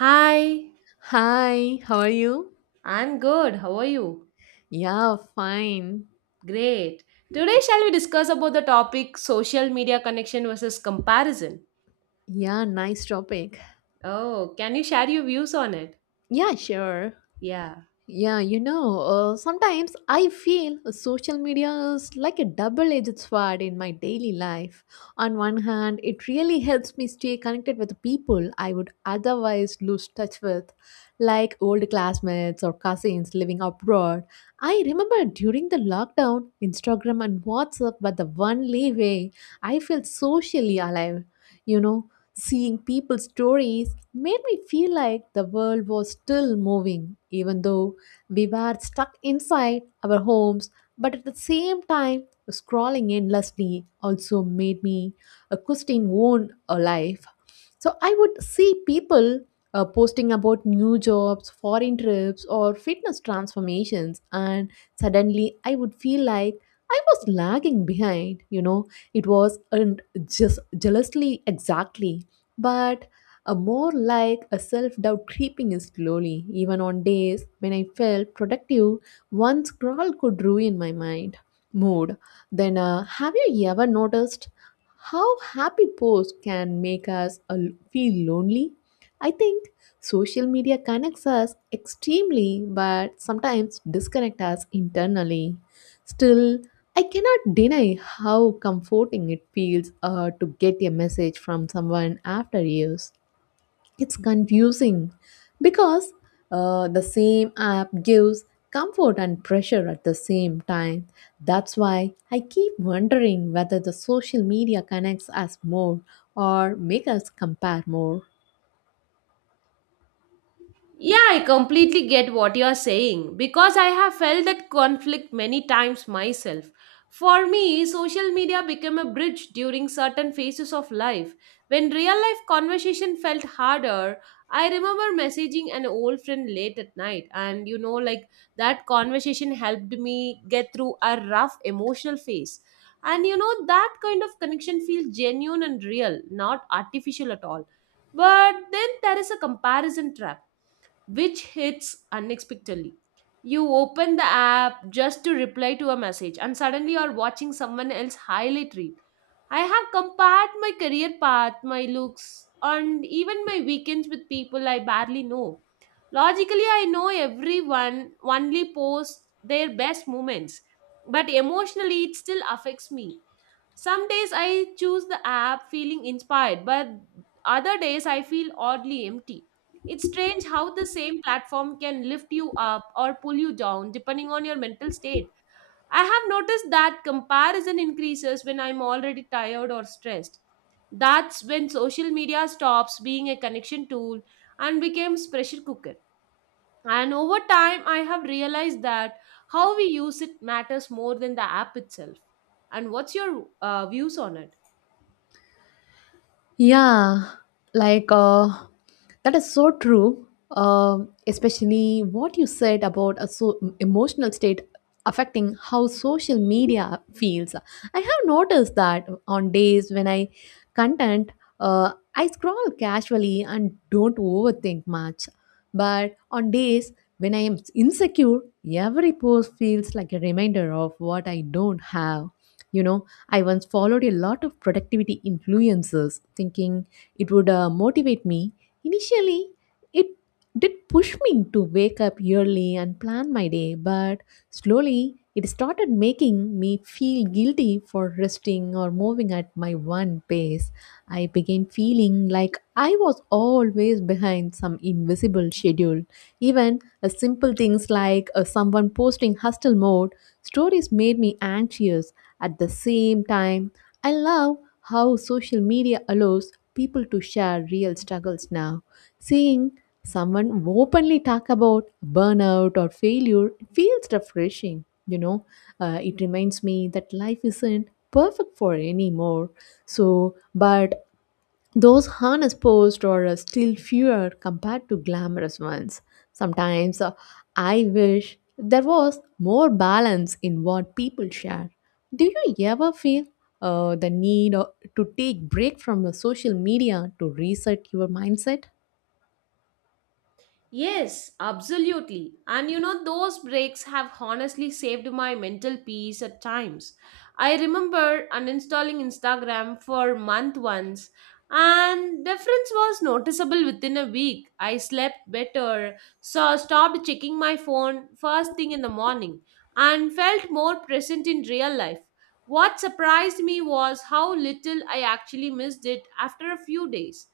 Hi, Hi, how are you? I'm good. How are you? Yeah, fine. Great. Today, shall we discuss about the topic social media connection versus comparison? Yeah, nice topic. Oh, can you share your views on it? Yeah, sure. Yeah. Yeah, sometimes I feel social media is like a double edged sword in my daily life. On one hand, it really helps me stay connected with people I would otherwise lose touch with, like old classmates or cousins living abroad. I remember during the lockdown, Instagram and WhatsApp were the only way I felt socially alive. You know, Seeing people's stories made me feel like the world was still moving, even though we were stuck inside our homes, but at the same time, scrolling endlessly also made me question own life. So I would see people posting about new jobs, foreign trips, or fitness transformations, and suddenly I would feel like I was lagging behind. It was and just jealously exactly, but a more like a self doubt creeping in slowly, even on days when I felt productive, one scroll could ruin my mind mood. Then, have you ever noticed how happy posts can make us feel lonely? I think social media connects us extremely, but sometimes disconnect us internally. Still, I cannot deny how comforting it feels to get a message from someone after years. It's confusing because the same app gives comfort and pressure at the same time. That's why I keep wondering whether the social media connects us more or makes us compare more. Yeah, I completely get what you're saying because I have felt that conflict many times myself. For me, social media became a bridge during certain phases of life. When real life conversation felt harder, I remember messaging an old friend late at night, and like that conversation helped me get through a rough emotional phase. And that kind of connection feels genuine and real, not artificial at all. But then there is a comparison trap which hits unexpectedly. You open the app just to reply to a message, and suddenly you're watching someone else highlight reel. I have compared my career path, my looks, and even my weekends with people I barely know. Logically, I know everyone only posts their best moments, but emotionally, it still affects me. Some days I choose the app feeling inspired, but other days I feel oddly empty. It's strange how the same platform can lift you up or pull you down depending on your mental state. I have noticed that comparison increases when I'm already tired or stressed. That's when social media stops being a connection tool and becomes pressure cooker. And over time, I have realized that how we use it matters more than the app itself. And what's your views on it? Yeah, like, that is so true. Especially what you said about a so emotional state affecting how social media feels. I have noticed that on days when I content, I scroll casually and don't overthink much. But on days when I am insecure, every post feels like a reminder of what I don't have. You know, I once followed a lot of productivity influencers thinking it would motivate me. Initially, it did push me to wake up early and plan my day, but slowly it started making me feel guilty for resting or moving at my one pace. I began feeling like I was always behind some invisible schedule. Even a simple things like someone posting hustle mode stories made me anxious at the same time, I love how social media allows people to share real struggles now. Seeing someone openly talk about burnout or failure feels refreshing. It reminds me that life isn't perfect for anymore. So, but those harness posed are still fewer compared to glamorous ones. Sometimes I wish there was more balance in what people share. Do you ever feel the need to take break from the social media to reset your mindset? Yes, absolutely. And those breaks have honestly saved my mental peace at times. I remember uninstalling Instagram for a month once, and difference was noticeable within a week. I slept better, so stopped checking my phone first thing in the morning, and felt more present in real life. What surprised me was how little I actually missed it after a few days.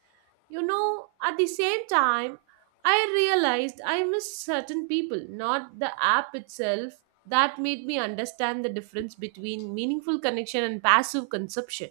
At the same time, I realized I missed certain people, not the app itself, that made me understand the difference between meaningful connection and passive consumption.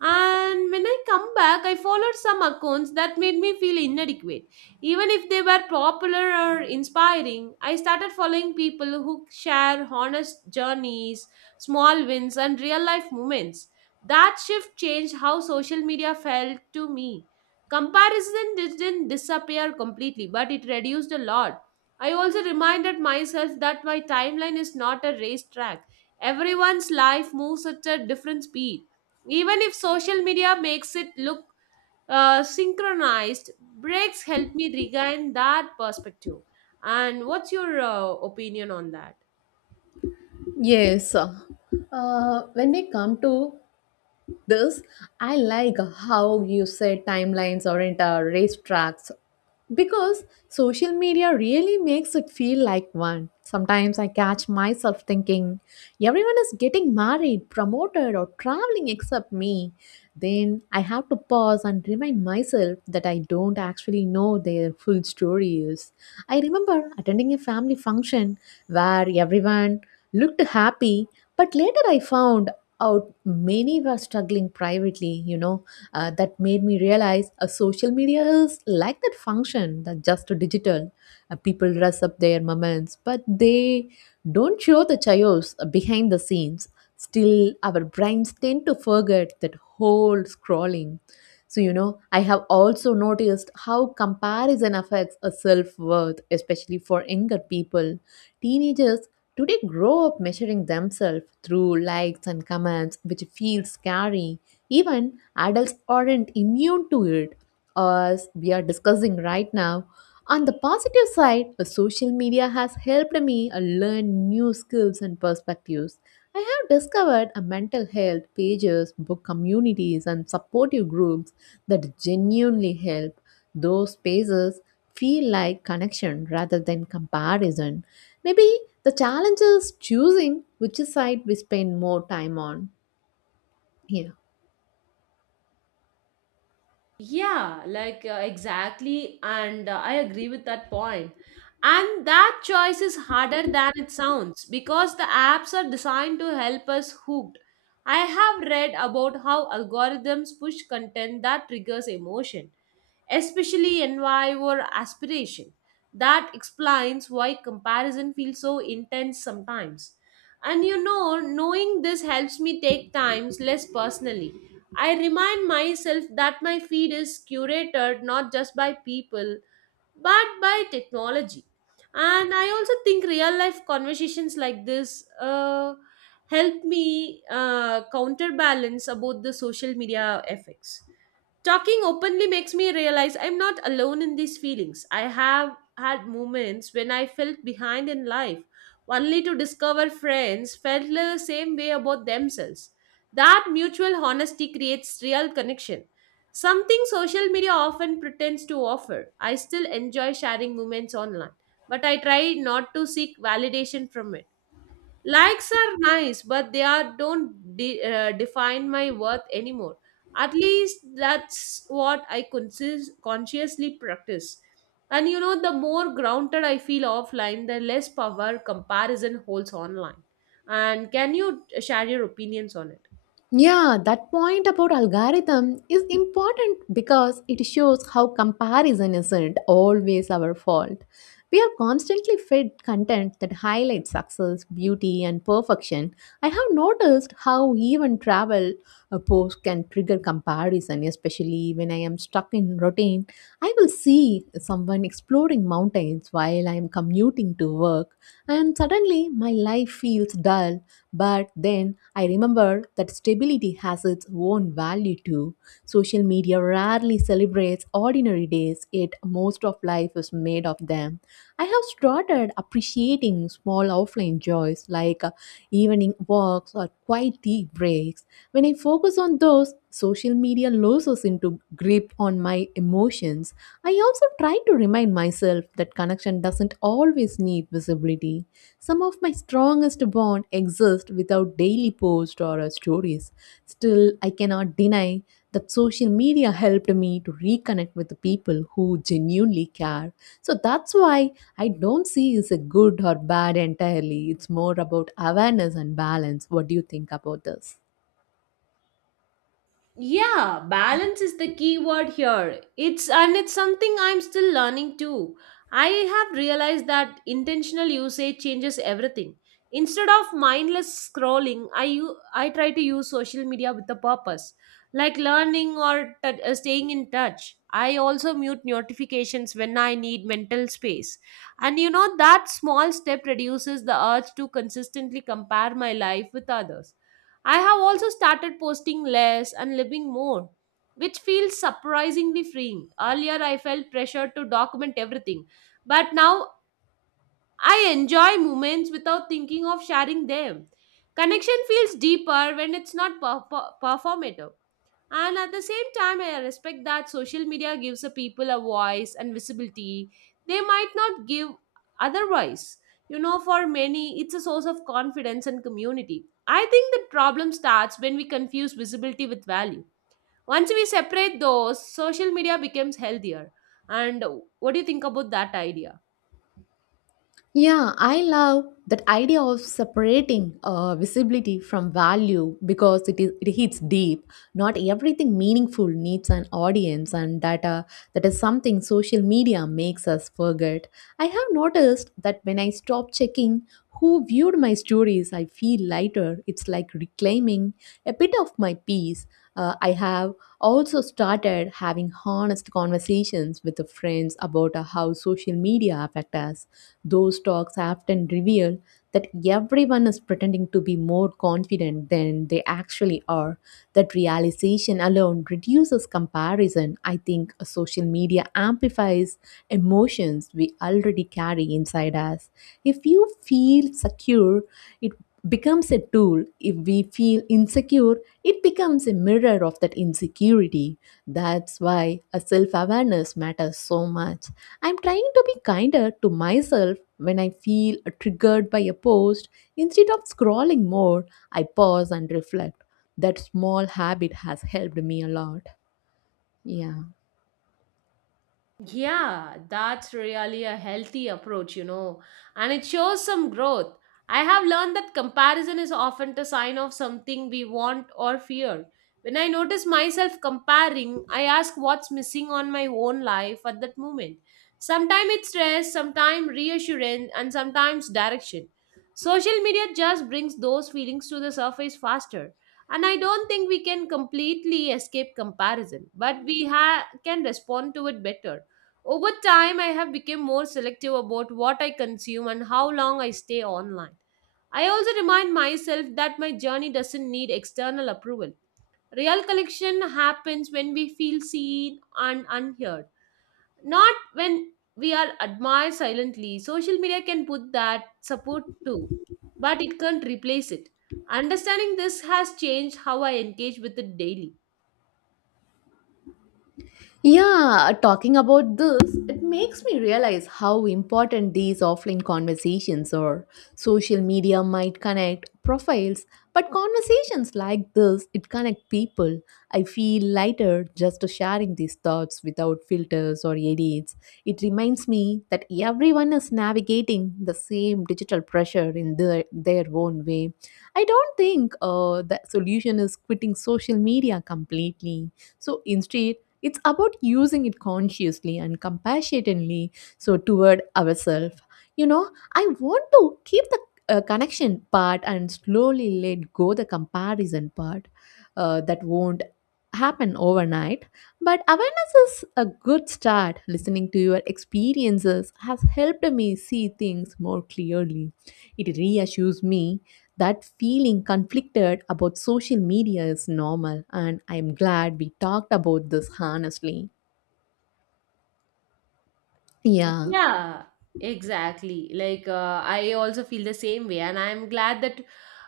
And when I come back, I followed some accounts that made me feel inadequate. Even if they were popular or inspiring, I started following people who share honest journeys, small wins, and real life moments. That shift changed how social media felt to me. Comparison didn't disappear completely, but it reduced a lot. I also reminded myself that my timeline is not a racetrack. Everyone's life moves at a different speed even if social media makes it look synchronized. Breaks help me regain that perspective. And what's your opinion on that? Yes. When we come to this, I like how you said timelines aren't racetracks because social media really makes it feel like one. Sometimes I catch myself thinking, everyone is getting married, promoted, or traveling except me. Then I have to pause and remind myself that I don't actually know their full stories. I remember attending a family function where everyone looked happy, but later I found out many were struggling privately. That made me realize social media is like that function that just digital. People dress up their moments but they don't show the chaos behind the scenes. Still, our brains tend to forget that whole scrolling. So, I have also noticed how comparison affects a self-worth, especially for younger people. Teenagers today grow up measuring themselves through likes and comments, which feels scary. Even adults aren't immune to it, as we are discussing right now. On the positive side, the social media has helped me learn new skills and perspectives. I have discovered a mental health pages, book communities, and supportive groups that genuinely help. Those spaces feel like connection rather than comparison. Maybe the challenge is choosing which side we spend more time on. Yeah. Yeah, like exactly, and I agree with that point. And that choice is harder than it sounds because the apps are designed to help us hooked. I have read about how algorithms push content that triggers emotion, especially envy or aspiration. That explains why comparison feels so intense sometimes. And knowing this helps me take times less personally. I remind myself that my feed is curated not just by people but by technology. And I also think real life conversations like this help me counterbalance about the social media effects. Talking openly makes me realize I'm not alone in these feelings. I have had moments when I felt behind in life, only to discover friends felt the same way about themselves. That mutual honesty creates real connection, something social media often pretends to offer. I still enjoy sharing moments online, but I try not to seek validation from it. Likes are nice, but they are don't de- define my worth anymore. At least that's what I consciously practice. And the more grounded I feel offline, the less power comparison holds online. And can you share your opinions on it? Yeah, that point about algorithm is important because it shows how comparison isn't always our fault. We are constantly fed content that highlights success, beauty, and perfection. I have noticed how even travel a post can trigger comparison, especially when I am stuck in routine. I will see someone exploring mountains while I am commuting to work, and suddenly my life feels dull, but then I remember that stability has its own value too. Social media rarely celebrates ordinary days, yet most of life is made of them. I have started appreciating small offline joys like evening walks or quiet tea breaks. When I focus on those, social media loses into grip on my emotions. I also try to remind myself that connection doesn't always need visibility. Some of my strongest bonds exist without daily posts or stories. Still, I cannot deny that social media helped me to reconnect with the people who genuinely care. So that's why I don't see it's a good or bad entirely. It's more about awareness and balance. What do you think about this? Yeah, balance is the key word here. It's something I'm still learning too. I have realized that intentional usage changes everything. Instead of mindless scrolling, I try to use social media with a purpose, like learning or staying in touch. I also mute notifications when I need mental space. And that small step reduces the urge to consistently compare my life with others. I have also started posting less and living more, which feels surprisingly freeing. Earlier, I felt pressure to document everything, but now I enjoy moments without thinking of sharing them. Connection feels deeper when it's not performative. And at the same time, I respect that social media gives the people a voice and visibility they might not give otherwise. For many, it's a source of confidence and community. I think the problem starts when we confuse visibility with value. Once we separate those, social media becomes healthier. And what do you think about that idea? Yeah, I love that idea of separating visibility from value because it hits deep. Not everything meaningful needs an audience, and that is something social media makes us forget. I have noticed that when I stop checking who viewed my stories, I feel lighter. It's like reclaiming a bit of my peace. I have also started having honest conversations with the friends about how social media affect us. Those talks often reveal that everyone is pretending to be more confident than they actually are. That realization alone reduces comparison. I think social media amplifies emotions we already carry inside us. If you feel secure, it becomes a tool. If we feel insecure, it becomes a mirror of that insecurity. That's why a self awareness matters so much. I'm trying to be kinder to myself when I feel triggered by a post. Instead of scrolling more, I pause and reflect. That small habit has helped me a lot. Yeah. Yeah, that's really a healthy approach, and it shows some growth. I have learned that comparison is often the sign of something we want or fear. When I notice myself comparing, I ask what's missing on my own life at that moment. Sometimes it's stress, sometimes reassurance, and sometimes direction. Social media just brings those feelings to the surface faster. And I don't think we can completely escape comparison, but we can respond to it better over time. I have become more selective about what I consume and how long I stay online. I also remind myself that my journey doesn't need external approval. Real connection happens when we feel seen and unheard, not when we are admired silently. Social media can put that support too, but it can't replace it. Understanding this has changed how I engage with it daily. Yeah, talking about this, it makes me realize how important these offline conversations are. Social media might connect profiles, but conversations like this, it connect people. I feel lighter just sharing these thoughts without filters or edits. It reminds me that everyone is navigating the same digital pressure in their own way. I don't think the solution is quitting social media completely. So instead, it's about using it consciously and compassionately, so toward ourselves. I want to keep the connection part and slowly let go the comparison part. That won't happen overnight, but awareness is a good start. Listening to your experiences has helped me see things more clearly. It reassures me that feeling conflicted about social media is normal, and I'm glad we talked about this honestly. Yeah. Yeah, exactly. Like, I also feel the same way, and I'm glad that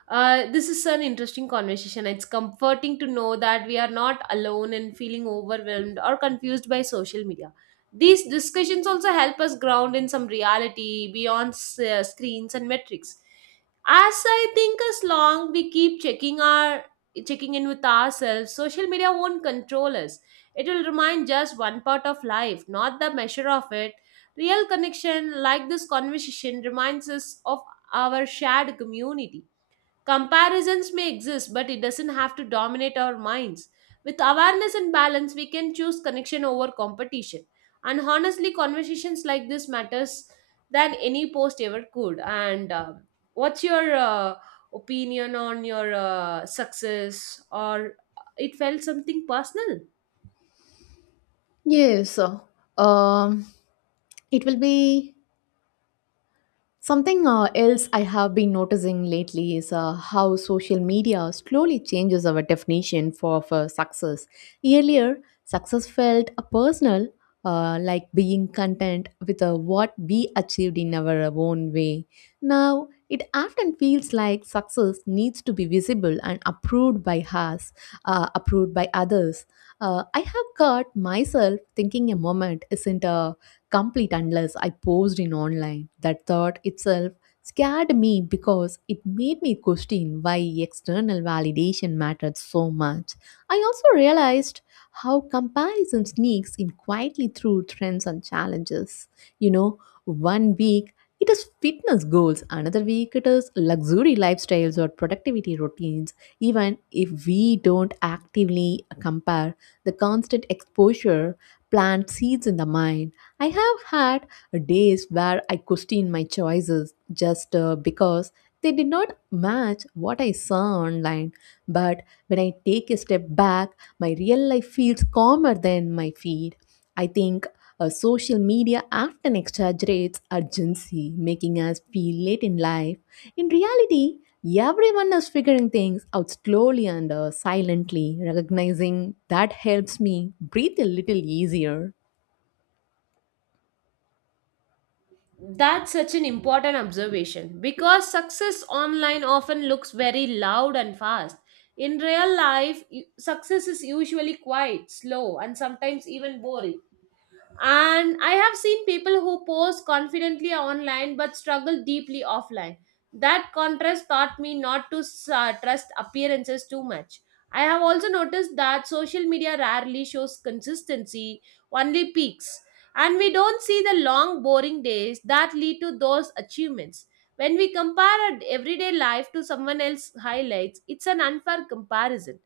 this is an interesting conversation. It's comforting to know that we are not alone in feeling overwhelmed or confused by social media. These discussions also help us ground in some reality beyond screens and metrics. As I think, as long we keep checking our checking in with ourselves, social media won't control us. It will remind just one part of life, not the measure of it. Real connection, like this conversation, reminds us of our shared community. Comparisons may exist, but it doesn't have to dominate our minds. With awareness and balance, we can choose connection over competition. And honestly, conversations like this matters than any post ever could. And what's your opinion on your success, or it felt something personal? Yes. Um, it will be something else I have been noticing lately is how social media slowly changes our definition for success. Earlier, success felt personal, like being content with what we achieved in our own way. Now, it often feels like success needs to be visible and approved by us, approved by others. I have caught myself thinking a moment isn't a complete unless I posed in online. That thought itself scared me because it made me question why external validation mattered so much. I also realized how comparison sneaks in quietly through trends and challenges. You know, one week it is fitness goals, another week it is luxury lifestyles or productivity routines. Even if we don't actively compare, the constant exposure plants seeds in the mind. I have had days where I question my choices just because they did not match what I saw online. But when I take a step back, my real life feels calmer than my feed. I think social media often exaggerates urgency, making us feel late in life. In reality, everyone is figuring things out slowly and silently. Recognizing that helps me breathe a little easier. That's such an important observation because success online often looks very loud and fast. In real life, success is usually quiet, slow, and sometimes even boring. And I have seen people who pose confidently online but struggle deeply offline. That contrast taught me not to trust appearances too much. I have also noticed that social media rarely shows consistency, only peaks. And we don't see the long, boring days that lead to those achievements. When we compare our everyday life to someone else's highlights, it's an unfair comparison.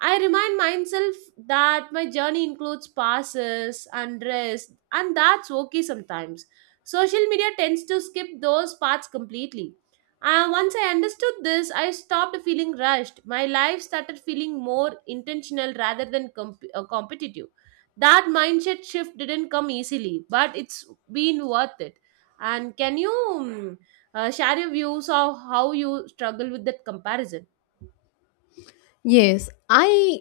I remind myself that my journey includes passes and rest, and that's okay sometimes. Social media tends to skip those parts completely. Once I understood this, I stopped feeling rushed. My life started feeling more intentional rather than competitive. That mindset shift didn't come easily, but it's been worth it. And can you share your views of how you struggle with that comparison? Yes, I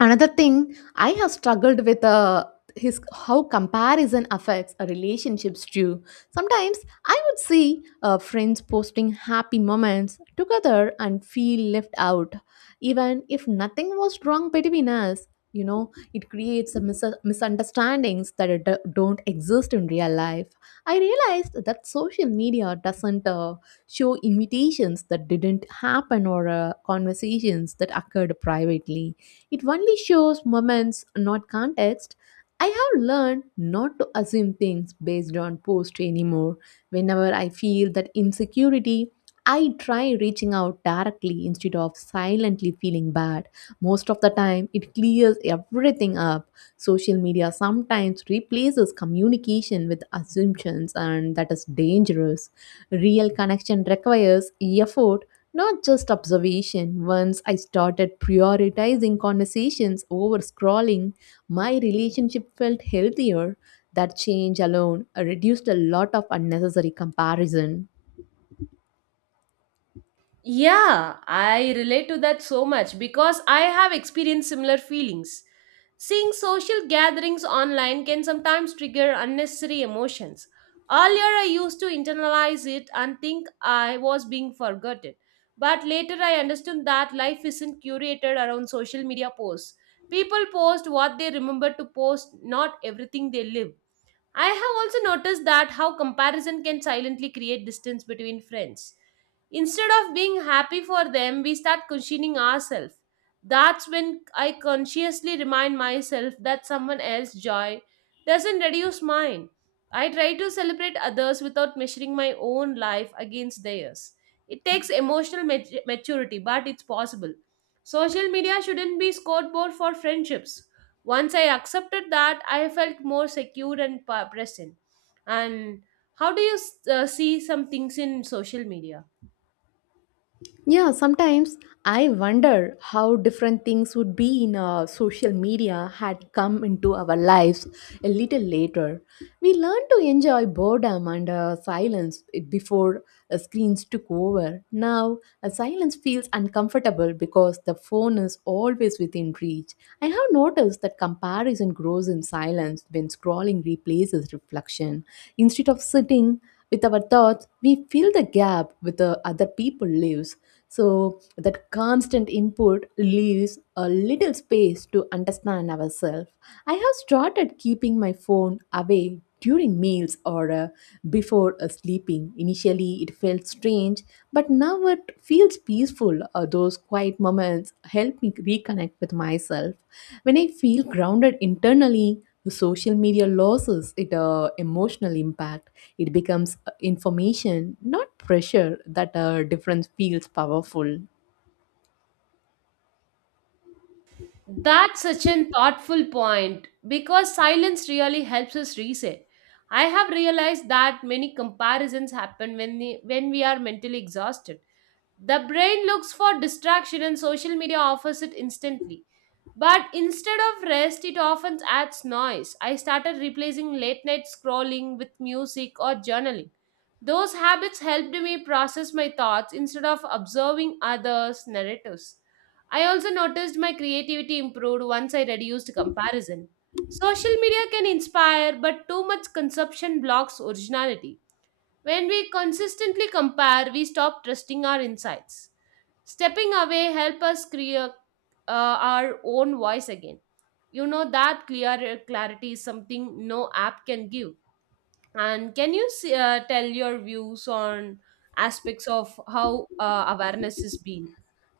another thing I have struggled with his how comparison affects a relationships too. Sometimes I would see friends posting happy moments together and feel left out, even if nothing was wrong between us. It creates a misunderstandings that don't exist in real life. I realized that social media doesn't show invitations that didn't happen or conversations that occurred privately. It only shows moments, not context. I have learned not to assume things based on post anymore. Whenever I feel that insecurity, I try reaching out directly instead of silently feeling bad. Most of the time, it clears everything up. Social media sometimes replaces communication with assumptions, and that is dangerous. Real connection requires effort, not just observation. Once I started prioritizing conversations over scrolling, my relationship felt healthier. That change alone reduced a lot of unnecessary comparison. Yeah, I relate to that so much because I have experienced similar feelings. Seeing social gatherings online can sometimes trigger unnecessary emotions. Earlier, I used to internalize it and think I was being forgotten. But later, I understood that life isn't curated around social media posts. People post what they remember to post, not everything they live. I have also noticed that how comparison can silently create distance between friends. Instead of being happy for them, we start questioning ourselves. That's when I consciously remind myself that someone else's joy doesn't reduce mine. I try to celebrate others without measuring my own life against theirs. It takes emotional maturity, but it's possible. Social media shouldn't be scoreboard for friendships. Once I accepted that, I felt more secure and present. And how do you see some things in social media? Yeah, sometimes I wonder how different things would be in social media had come into our lives a little later. We learned to enjoy boredom and silence before screens took over. Now, silence feels uncomfortable because the phone is always within reach. I have noticed that comparison grows in silence when scrolling replaces reflection. Instead of sitting with our thoughts, we fill the gap with the other people lives so that constant input leaves a little space to understand ourselves. I have started keeping my phone away during meals or before sleeping. Initially, it felt strange, but now it feels peaceful. Those quiet moments help me reconnect with myself. When I feel grounded internally, social media loses It emotional impact, it becomes information, not pressure. That difference feels powerful. That's such a thoughtful point because silence really helps us reset. I have realized that many comparisons happen when when we are mentally exhausted. The brain looks for distraction and social media offers it instantly. But instead of rest, it often adds noise. I started replacing late night scrolling with music or journaling. Those habits helped me process my thoughts instead of observing others' narratives. I also noticed my creativity improved once I reduced comparison. Social media can inspire, but too much consumption blocks originality. When we consistently compare, we stop trusting our insights. Stepping away help us create our own voice again. You know that clear clarity is something no app can give. And can you see, tell your views on aspects of how awareness has been?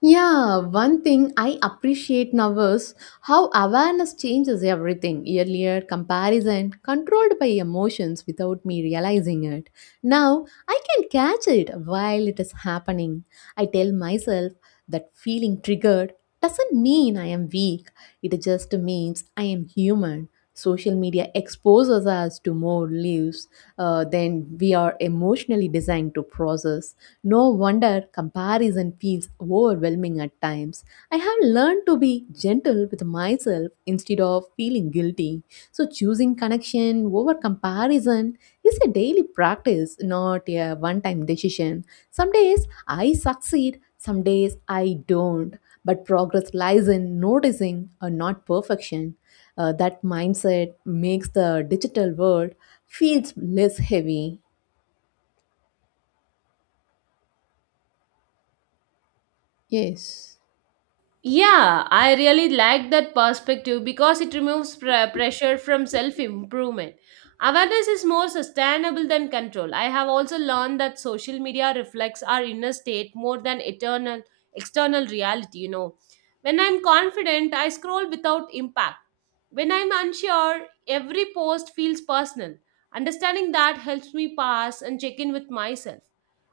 Yeah, one thing I appreciate now is how awareness changes everything. Earlier, comparison controlled by emotions without me realizing it. Now, I can catch it while it is happening. I tell myself that feeling triggered doesn't mean I am weak, it just means I am human. Social media exposes us to more lives than we are emotionally designed to process. No wonder comparison feels overwhelming at times. I have learned to be gentle with myself instead of feeling guilty. So, choosing connection over comparison is a daily practice, not a one time decision. Some days I succeed, some days I don't. But progress lies in noticing or not perfection. That mindset makes the digital world feels less heavy. Yes. Yeah, I really like that perspective because it removes pressure from self improvement. Awareness is more sustainable than control. I have also learned that social media reflects our inner state more than eternal external reality, you know. When I'm confident, I scroll without impact. When I'm unsure, every post feels personal. Understanding that helps me pass and check in with myself.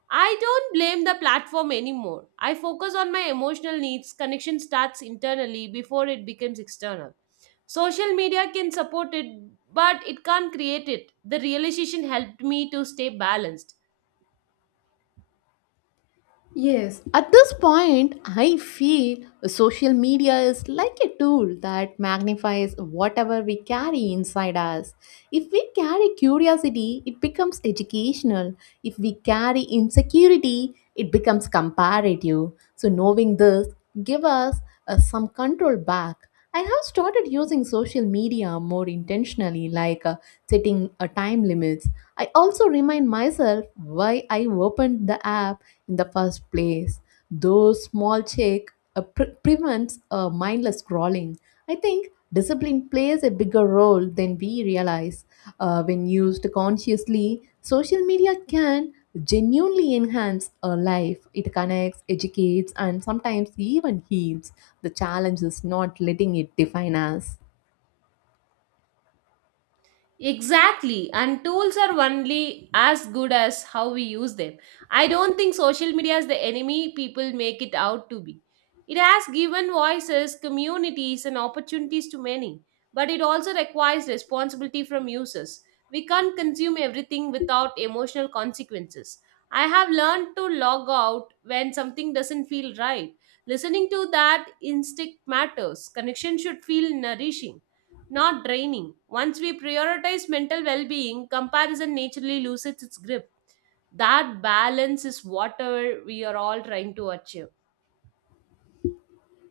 I don't blame the platform anymore. I focus on my emotional needs. Connection starts internally before it becomes external. Social media can support it, but it can't create it. The realization helped me to stay balanced. Yes, at this point, I feel social media is like a tool that magnifies whatever we carry inside us. If we carry curiosity, it becomes educational. If we carry insecurity, it becomes comparative. So, knowing this, give us some control back. I have started using social media more intentionally, like setting a time limits. I also remind myself why I opened the app in the first place. Those small check prevents mindless scrolling. I think discipline plays a bigger role than we realize. When used consciously, social media can genuinely enhance a life. It connects, educates, and sometimes even heals. The challenge is not letting it define us. Exactly, and tools are only as good as how we use them. I don't think social media is the enemy people make it out to be. It has given voices, communities, and opportunities to many, but it also requires responsibility from users. We can't consume everything without emotional consequences. I have learned to log out when something doesn't feel right. Listening to that instinct matters. Connection should feel nourishing, not draining. Once we prioritize mental well being, comparison naturally loses its grip. That balance is what we are all trying to achieve.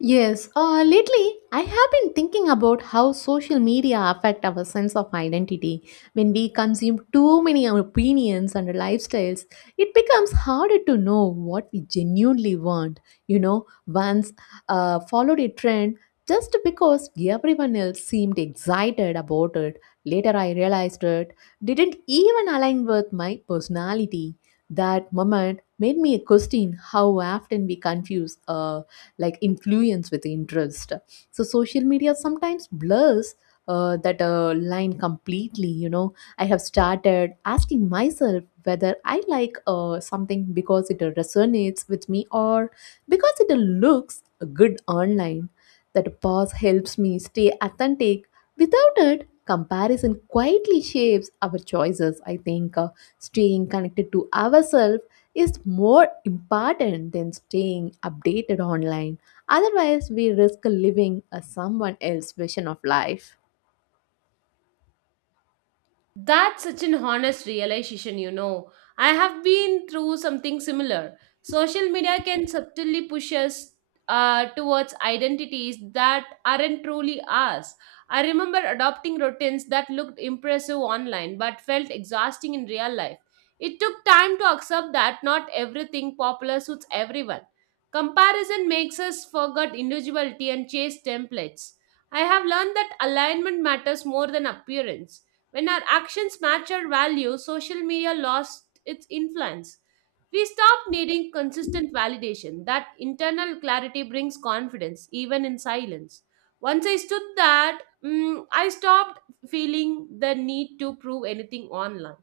Yes, Lately I have been thinking about how social media affect our sense of identity. When we consume too many opinions and lifestyles, it becomes harder to know what we genuinely want. You know, once followed a trend just because everyone else seemed excited about it. Later I realized it didn't even align with my personality. That moment made me question how often we confuse like influence with interest. So social media sometimes blurs that line completely. You know, I have started asking myself whether I like something because it resonates with me or because it looks good online. That pause helps me stay authentic. Without it, comparison quietly shapes our choices. I think staying connected to ourselves is more important than staying updated online. Otherwise, we risk living a someone else's vision of life. That's such an honest realization, you know. I have been through something similar. Social media can subtly push us towards identities that aren't truly ours. I remember adopting routines that looked impressive online but felt exhausting in real life. It took time to accept that not everything popular suits everyone. Comparison makes us forget individuality and chase templates. I have learned that alignment matters more than appearance. When our actions match our values, social media lost its influence. We stopped needing consistent validation. That internal clarity brings confidence, even in silence. Once I stood that, I stopped feeling the need to prove anything online.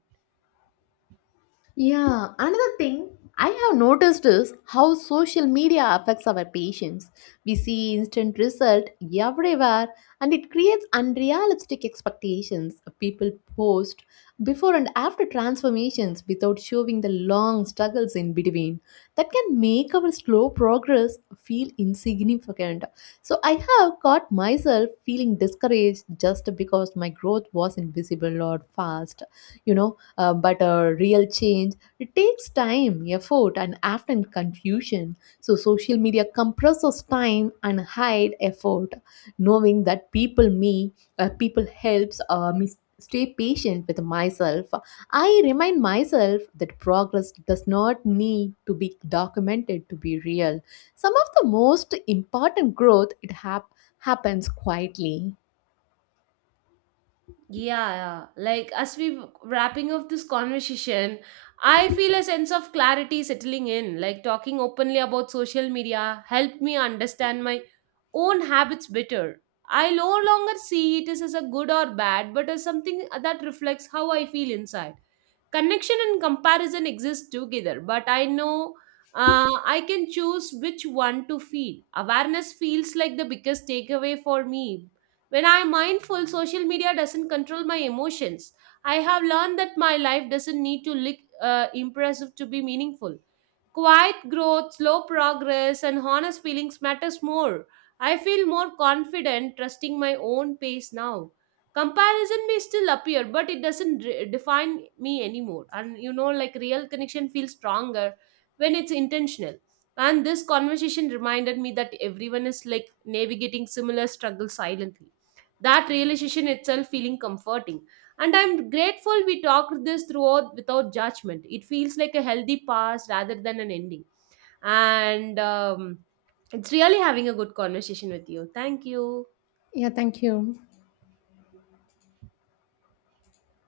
Yeah, another thing I have noticed is how social media affects our patients. We see instant result everywhere, and it creates unrealistic expectations. People post before and after transformations without showing the long struggles in between. That can make our slow progress feel insignificant. So I have caught myself feeling discouraged just because my growth was not visible or fast, you know. But a real change, it takes time, effort, and often confusion. So social media compresses time and hide effort. Knowing that people helps me stay patient with myself. I remind myself that progress does not need to be documented to be real. Some of the most important growth, it happens quietly. Yeah, yeah. Like as we wrapping up this conversation, I feel a sense of clarity settling in. Like talking openly about social media helped me understand my own habits better. I no longer see it as a good or bad, but as something that reflects how I feel inside. Connection and comparison exist together, but I know, uh, I can choose which one to feel. Awareness feels like the biggest takeaway for me. When I'm mindful, social media doesn't control my emotions. I have learned that my life doesn't need to look impressive to be meaningful. Quiet growth, slow progress, and honest feelings matters more. I feel more confident trusting my own pace now. Comparison may still appear, but it doesn't define me anymore. And you know, like real connection feels stronger when it's intentional. And this conversation reminded me that everyone is like navigating similar struggles silently. That realization itself feeling comforting, and I'm grateful we talked this throughout without judgment. It feels like a healthy past rather than an ending. And it's really having a good conversation with you. Thank you. Yeah, thank you.